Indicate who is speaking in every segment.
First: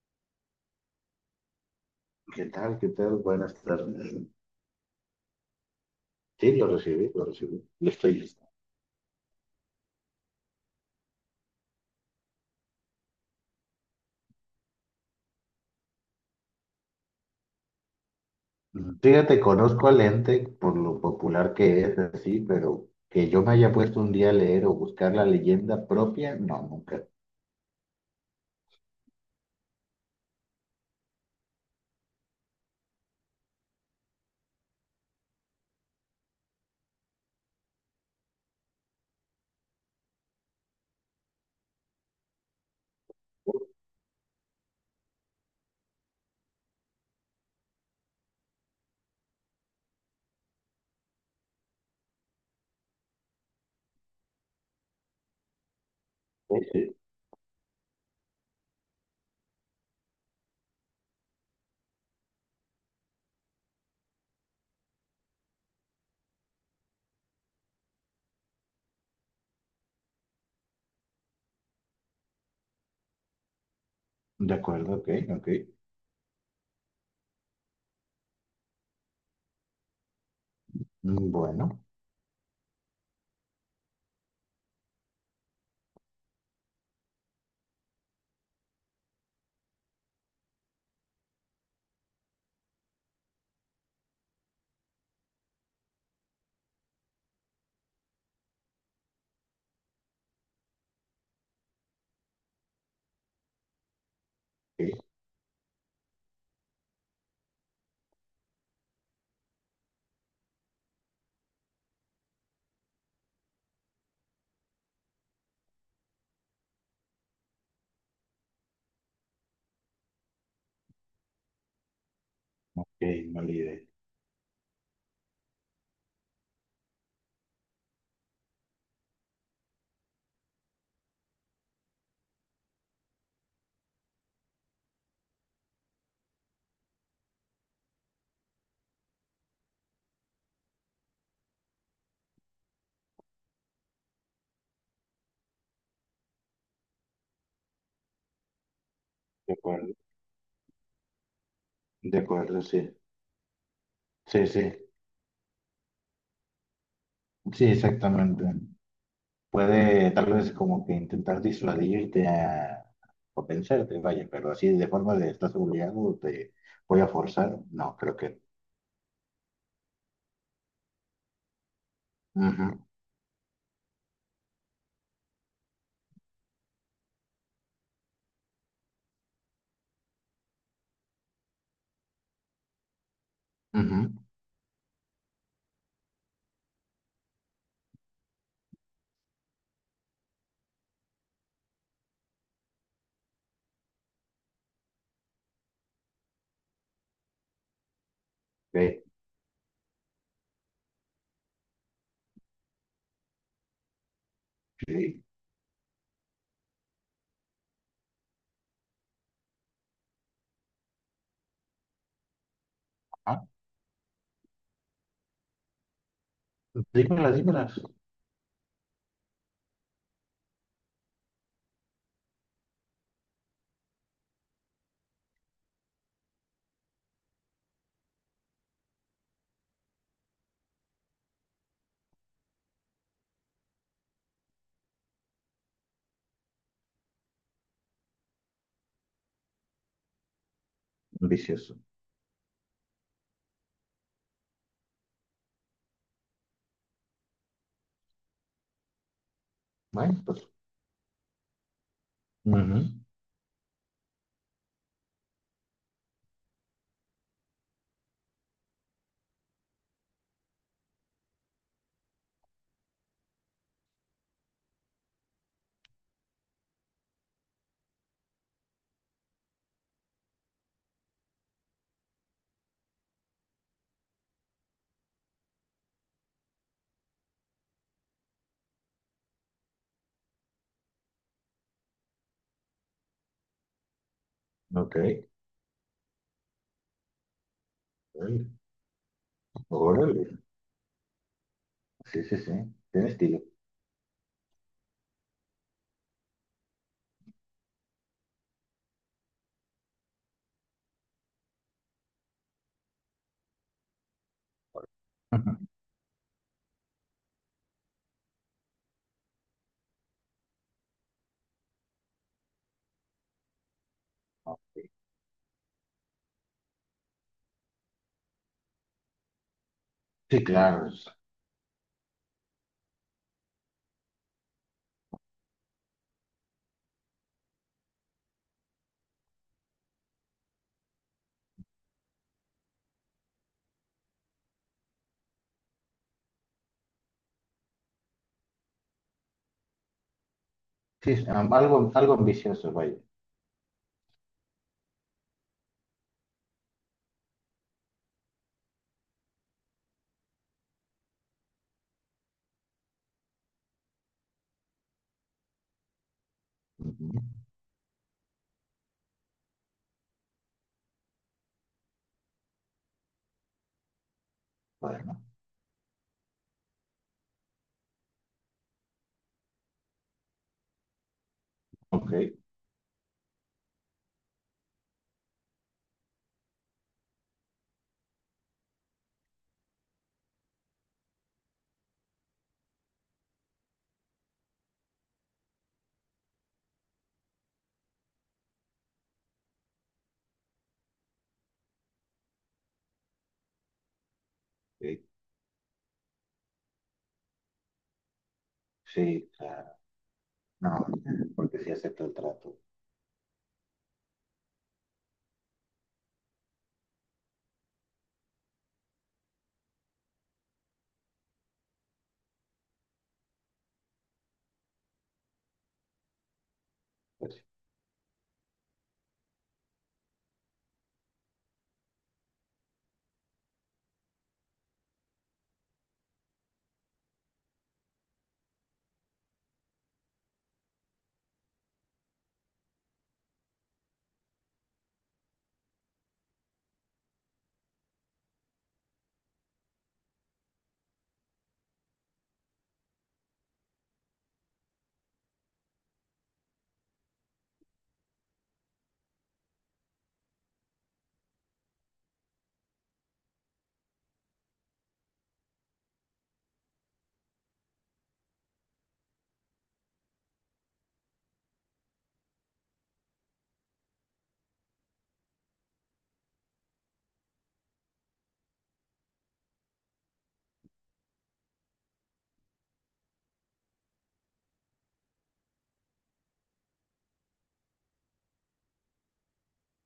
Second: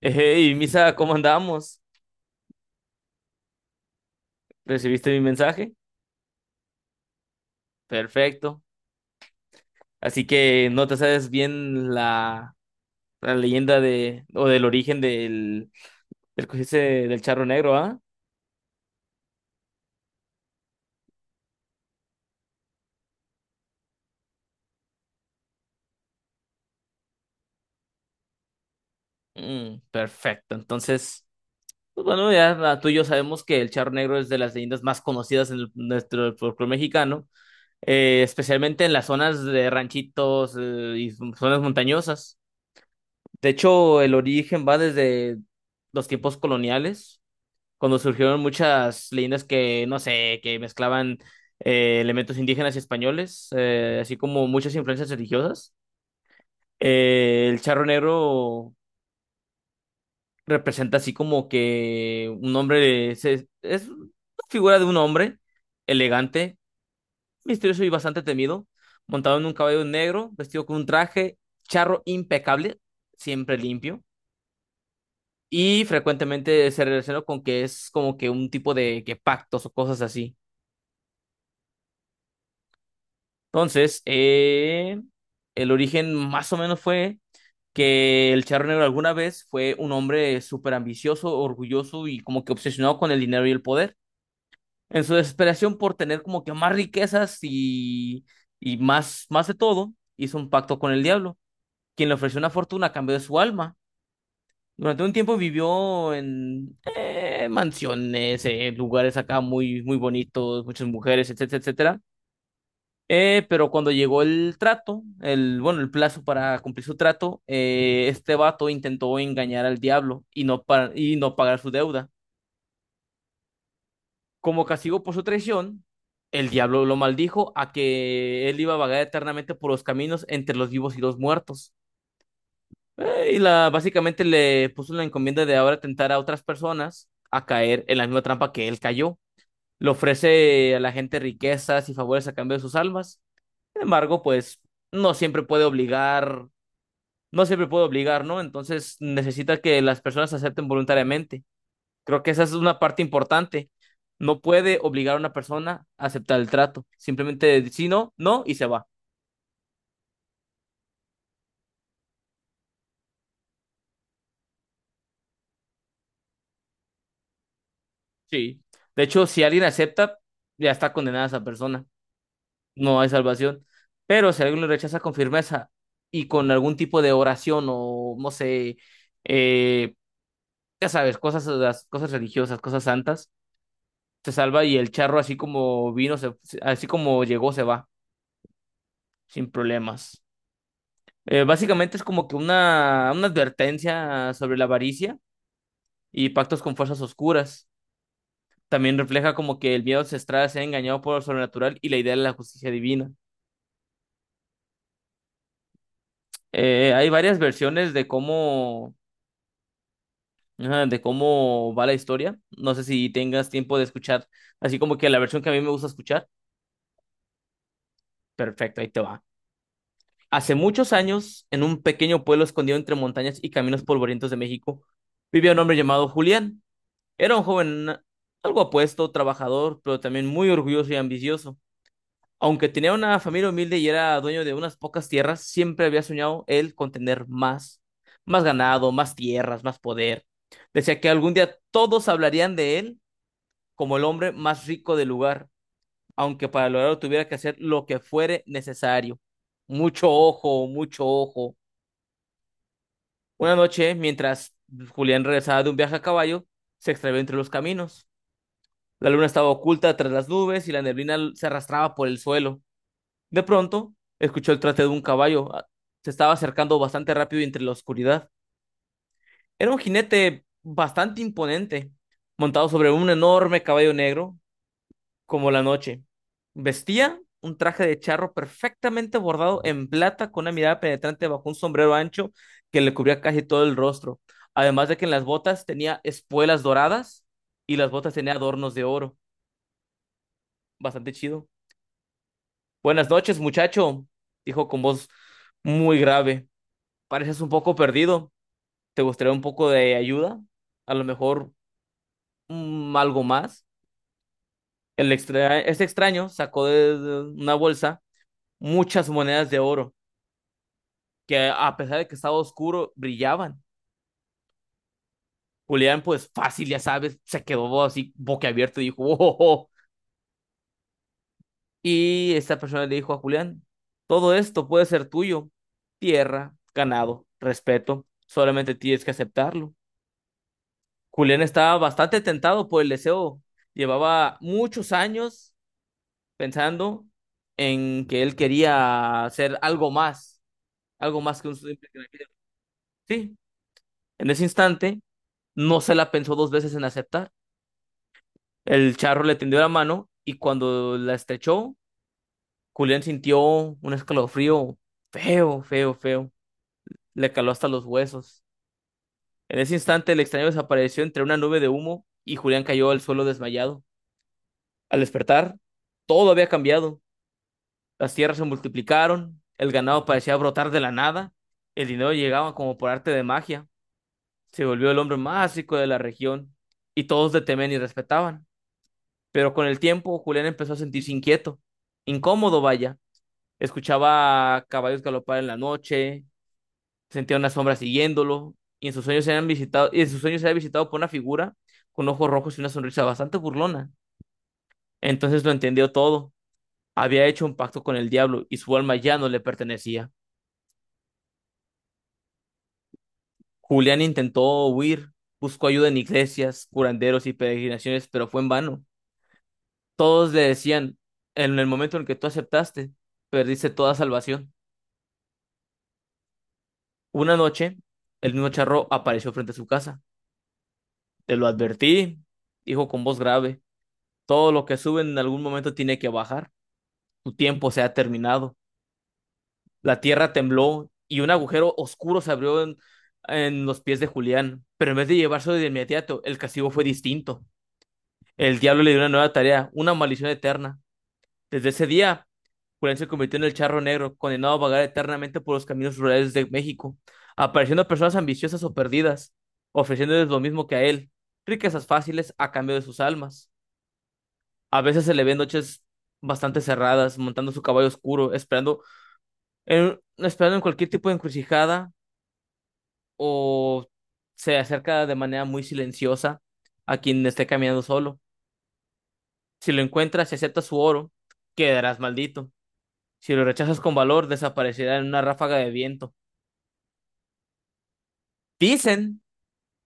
Speaker 1: Hey, Misa, ¿cómo andamos?
Speaker 2: ¿Qué tal? ¿Qué tal? Buenas tardes.
Speaker 1: ¿Recibiste mi mensaje?
Speaker 2: Sí, lo recibí, lo recibí. Lo estoy listo.
Speaker 1: Perfecto. Así que no te sabes bien la leyenda de, o del origen que dice del charro negro, ¿ah?
Speaker 2: Fíjate, conozco al ente por lo popular que es, así, pero que yo me haya puesto un día a leer o buscar la leyenda propia, no, nunca.
Speaker 1: Perfecto. Entonces, pues bueno, ya tú y yo sabemos que el charro negro es de las leyendas más conocidas en nuestro folclore mexicano, especialmente en las zonas de ranchitos, y zonas montañosas. De hecho, el origen va desde los tiempos coloniales cuando surgieron muchas leyendas que, no sé, que mezclaban elementos indígenas y españoles, así como muchas influencias religiosas.
Speaker 2: Ok.
Speaker 1: El charro negro representa así como que un hombre, es una figura de un hombre elegante, misterioso y bastante temido, montado en un caballo negro, vestido con un traje charro impecable, siempre limpio.
Speaker 2: De acuerdo, ok, ok.
Speaker 1: Y frecuentemente se relaciona con que es como que un tipo de que pactos o cosas así.
Speaker 2: Bueno.
Speaker 1: Entonces, el origen más o menos fue que el Charro Negro alguna vez fue un hombre súper ambicioso, orgulloso y como que obsesionado con el dinero y el poder. En su desesperación por tener como que más riquezas y más, más de todo, hizo un pacto con el diablo, quien le ofreció una fortuna a cambio de su alma.
Speaker 2: Ok,
Speaker 1: Durante un tiempo vivió en mansiones, lugares acá muy, muy bonitos, muchas mujeres, etcétera, etcétera. Pero cuando llegó el trato, el plazo para cumplir su trato, este vato intentó engañar al diablo y y no pagar su deuda.
Speaker 2: ok, no la idea.
Speaker 1: Como castigo por su traición, el diablo lo maldijo a que él iba a vagar eternamente por los caminos entre los vivos y los muertos. Básicamente le puso la encomienda de ahora tentar a otras personas a caer en la misma trampa que él cayó. Le ofrece a la gente riquezas y favores a cambio de sus almas. Sin embargo, pues no siempre puede obligar no siempre puede obligar, ¿no? Entonces
Speaker 2: De
Speaker 1: necesita que
Speaker 2: acuerdo,
Speaker 1: las personas acepten voluntariamente.
Speaker 2: de
Speaker 1: Creo que esa es
Speaker 2: acuerdo,
Speaker 1: una
Speaker 2: sí.
Speaker 1: parte importante. No
Speaker 2: Sí, sí,
Speaker 1: puede obligar a una persona a aceptar el trato. Simplemente
Speaker 2: sí,
Speaker 1: si no, no
Speaker 2: exactamente.
Speaker 1: y se va.
Speaker 2: Puede tal vez como que intentar disuadirte a- o pensarte, vaya, pero así de forma de estás obligado, te voy a forzar, no, creo que.
Speaker 1: Sí. De hecho, si alguien acepta, ya está condenada esa persona.
Speaker 2: Ujú,
Speaker 1: No hay salvación. Pero si alguien lo rechaza con firmeza y con algún tipo de oración o no sé, eh, ya sabes, cosas, las cosas religiosas, cosas santas,
Speaker 2: ujú,
Speaker 1: se salva y el charro así como así como llegó, se va sin problemas. Básicamente es como que una advertencia sobre la avaricia y pactos con fuerzas oscuras. También
Speaker 2: sí,
Speaker 1: refleja como que el miedo ancestral sea engañado por lo sobrenatural y la idea de la justicia divina.
Speaker 2: sí.
Speaker 1: Hay varias versiones de de cómo va la historia. No sé si
Speaker 2: Ah,
Speaker 1: tengas tiempo de escuchar así como que la versión que a mí me gusta escuchar.
Speaker 2: dímelas, dímelas.
Speaker 1: Perfecto, ahí te va. Hace muchos años, en un pequeño pueblo escondido entre montañas y caminos polvorientos de México, vivía un hombre llamado Julián. Era un joven algo apuesto, trabajador, pero también muy orgulloso y ambicioso. Aunque tenía una familia humilde y era dueño de unas pocas tierras, siempre había soñado él con tener más, más ganado, más tierras, más poder. Decía que algún día
Speaker 2: Vicioso.
Speaker 1: todos hablarían de él como el hombre más rico del lugar, aunque para lograrlo tuviera que hacer lo que fuere necesario. Mucho
Speaker 2: Bueno, pues.
Speaker 1: ojo, mucho ojo.
Speaker 2: Ujú.
Speaker 1: Una noche, mientras Julián regresaba de un viaje a caballo, se extravió entre los caminos. La luna estaba oculta tras las nubes y la neblina se arrastraba por el suelo. De pronto, escuchó el trate de un caballo. Se estaba acercando bastante rápido entre la oscuridad. Era un jinete bastante imponente, montado sobre un enorme caballo negro, como la noche. Vestía un traje de charro perfectamente bordado en plata, con una mirada penetrante bajo un sombrero ancho que le cubría casi todo el rostro. Además de
Speaker 2: Ok.
Speaker 1: que en las botas tenía espuelas doradas y las botas tenía
Speaker 2: Órale,
Speaker 1: adornos de oro.
Speaker 2: órale.
Speaker 1: Bastante chido.
Speaker 2: Sí, sí, sí. Tiene
Speaker 1: Buenas noches,
Speaker 2: estilo.
Speaker 1: muchacho, dijo con voz muy grave. Pareces un poco perdido. ¿Te gustaría un poco de ayuda? A lo mejor algo más. El
Speaker 2: Ujú.
Speaker 1: extra este extraño sacó de una bolsa muchas monedas de oro que a pesar de que estaba oscuro, brillaban.
Speaker 2: Ok.
Speaker 1: Julián, pues fácil, ya sabes, se quedó así boquiabierto y dijo, "Oh, oh, oh".
Speaker 2: Sí, claro, es-
Speaker 1: Y esta persona le dijo a Julián, todo esto puede ser tuyo. Tierra, ganado, respeto, solamente tienes que aceptarlo. Julián estaba bastante tentado por el deseo. Llevaba muchos años pensando en que él quería hacer
Speaker 2: Sí,
Speaker 1: algo
Speaker 2: es,
Speaker 1: más que un simple
Speaker 2: algo, algo
Speaker 1: granjero.
Speaker 2: ambicioso, vaya.
Speaker 1: Sí, en ese instante no se la pensó dos veces en aceptar. El charro le tendió la mano y cuando la estrechó, Julián sintió un escalofrío feo, feo, feo.
Speaker 2: Ujú.
Speaker 1: Le caló hasta los huesos. En ese instante el extraño desapareció entre una nube de humo y Julián cayó al suelo desmayado. Al
Speaker 2: Bueno,
Speaker 1: despertar, todo había cambiado. Las tierras se multiplicaron, el ganado parecía brotar de la nada, el dinero
Speaker 2: ok.
Speaker 1: llegaba como por arte de magia, se volvió el hombre más rico de la región y todos le temían y respetaban. Pero con el tiempo Julián empezó a sentirse inquieto, incómodo vaya, escuchaba caballos galopar en la noche, sentía una sombra siguiéndolo y en sus sueños era visitado por una figura con ojos rojos y una sonrisa bastante burlona.
Speaker 2: Ok.
Speaker 1: Entonces lo entendió todo. Había hecho un pacto con el diablo y su alma ya no
Speaker 2: Sí,
Speaker 1: le
Speaker 2: claro.
Speaker 1: pertenecía.
Speaker 2: No, porque sí acepto el trato.
Speaker 1: Julián intentó huir, buscó ayuda en iglesias, curanderos y peregrinaciones, pero fue en vano. Todos le decían, en el momento en el que tú aceptaste, perdiste toda salvación. Una
Speaker 2: Pues,
Speaker 1: noche, el mismo charro apareció frente a su casa. Te lo advertí, dijo con voz grave, todo lo que sube en algún momento tiene que bajar. Tu tiempo se ha terminado. La tierra tembló y un agujero oscuro se abrió en los pies de Julián, pero en vez de llevarse de inmediato, el castigo fue distinto. El diablo le dio una nueva tarea, una maldición eterna. Desde ese día, Julián se convirtió en el charro negro, condenado a vagar eternamente por los caminos rurales de México, apareciendo a personas ambiciosas o perdidas, ofreciéndoles lo mismo que a él, riquezas fáciles a cambio de sus almas. A veces se le ve en noches bastante cerradas, montando su caballo oscuro, esperando en cualquier tipo de encrucijada o se acerca de manera muy silenciosa a quien esté caminando solo. Si lo encuentras y aceptas su oro, quedarás maldito. Si lo rechazas con valor, desaparecerá en una ráfaga de viento. Dicen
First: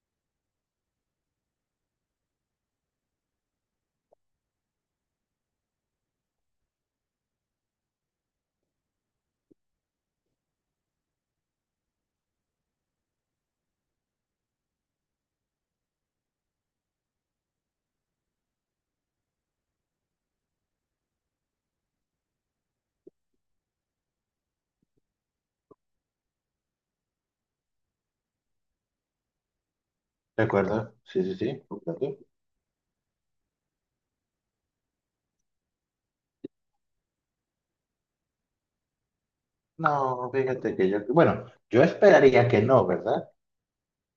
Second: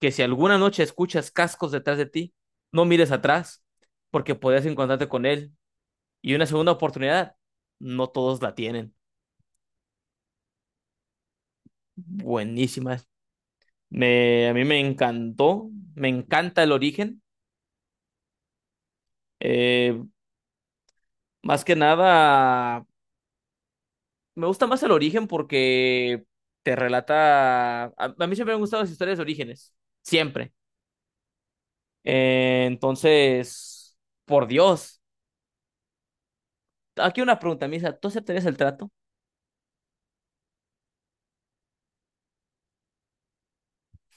Speaker 1: que si alguna noche escuchas cascos detrás de ti, no mires atrás, porque podrías encontrarte con él. Y una segunda oportunidad, no todos la tienen. Buenísimas. A mí me encantó, me encanta el origen. Eh, Más que nada, me gusta más el origen porque te relata... A mí siempre me han gustado las historias de orígenes,
Speaker 2: ¿de
Speaker 1: siempre.
Speaker 2: acuerdo? Sí, sí, sí. Ok.
Speaker 1: Entonces, por Dios. Aquí una pregunta, Misa, ¿tú aceptarías el trato?
Speaker 2: No, fíjate que yo, bueno, yo esperaría que no, ¿verdad?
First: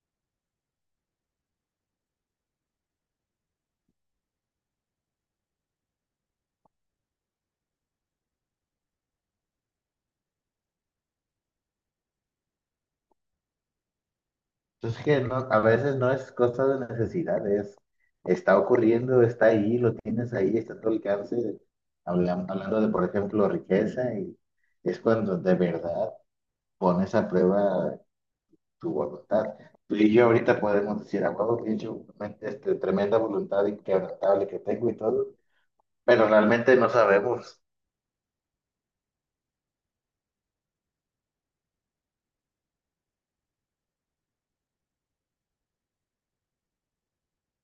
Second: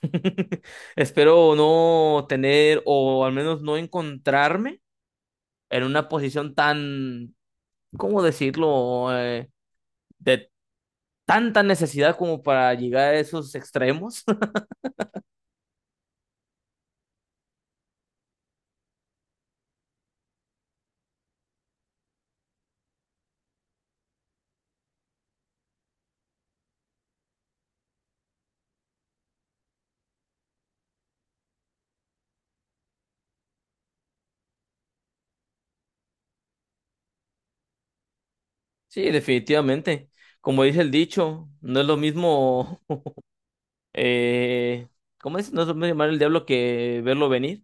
Speaker 1: Espero no tener o al menos no encontrarme en una posición tan, ¿cómo decirlo? De tanta necesidad como para llegar a esos extremos.
Speaker 2: Entonces que no, a veces no es cosa de necesidad, es, está ocurriendo, está ahí, lo tienes ahí, está a tu alcance. Hablam- hablando de, por ejemplo, riqueza, y es cuando de verdad pones a prueba tu voluntad. Tú y yo ahorita podemos decir, a huevo, pinche, este, tremenda voluntad inquebrantable que tengo y todo, pero realmente no sabemos.
Speaker 1: Sí, definitivamente. Como dice el dicho, no es lo mismo, eh, ¿cómo es? No es lo mismo llamar el diablo que verlo venir.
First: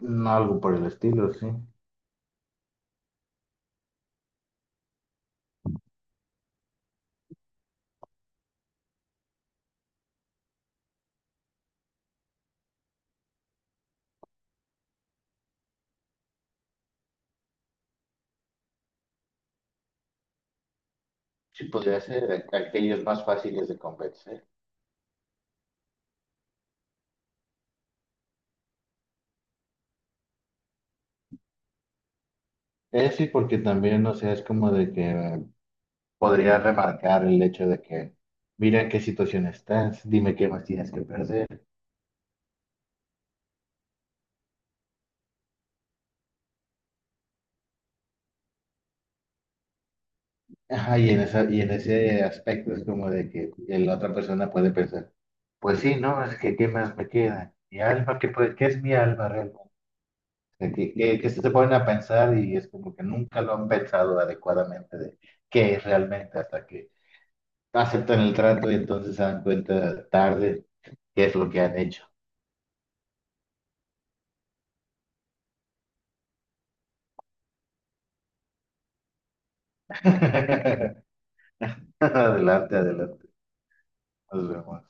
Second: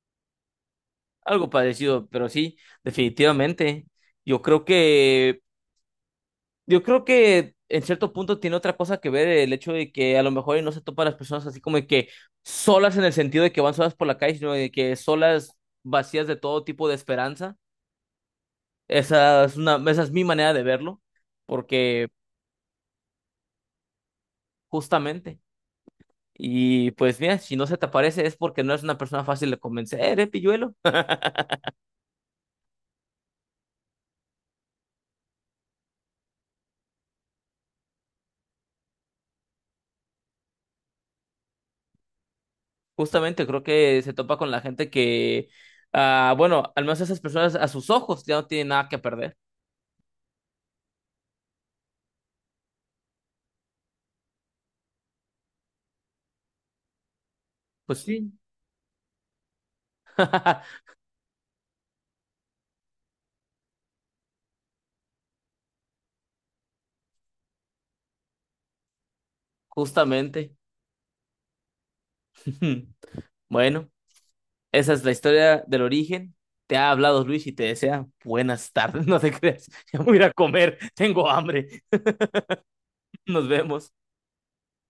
Speaker 2: Algo por el estilo, sí.
Speaker 1: Algo parecido, pero sí, definitivamente. Yo creo que, yo creo que en cierto punto tiene otra cosa que ver el hecho de que a lo mejor y no se topan las personas así como de que solas en el sentido de que van solas por la calle, sino de que solas vacías de todo tipo de esperanza. Esa es mi manera de verlo,
Speaker 2: Sí, podría
Speaker 1: porque
Speaker 2: ser a- aquellos más fáciles de convencer.
Speaker 1: justamente. Y pues mira, si no se te aparece es porque no eres una persona fácil de convencer, ¿eh, pilluelo?
Speaker 2: Sí, porque también, o sea, es como de que podría remarcar el hecho de que, mira en qué situación estás, dime qué más tienes que perder.
Speaker 1: Justamente creo que se topa con la gente que, ah, bueno, al menos esas personas a sus ojos ya no tienen nada que perder.
Speaker 2: Ajá, y en esa, y en ese aspecto es como de que la otra persona puede pensar, pues sí, ¿no? Es que qué más me queda. Mi
Speaker 1: Pues
Speaker 2: alma, ¿qué,
Speaker 1: sí,
Speaker 2: puede- qué es mi alma realmente? Que se ponen a pensar y es como que nunca lo han pensado adecuadamente de qué es realmente hasta que aceptan el trato y entonces se dan cuenta
Speaker 1: justamente.
Speaker 2: tarde qué es lo que han hecho.
Speaker 1: Bueno, esa es la historia del origen. Te ha hablado Luis y te desea buenas tardes. No te creas, ya me voy a ir a comer, tengo hambre.
Speaker 2: Adelante, adelante.
Speaker 1: Nos vemos.
Speaker 2: Nos vemos.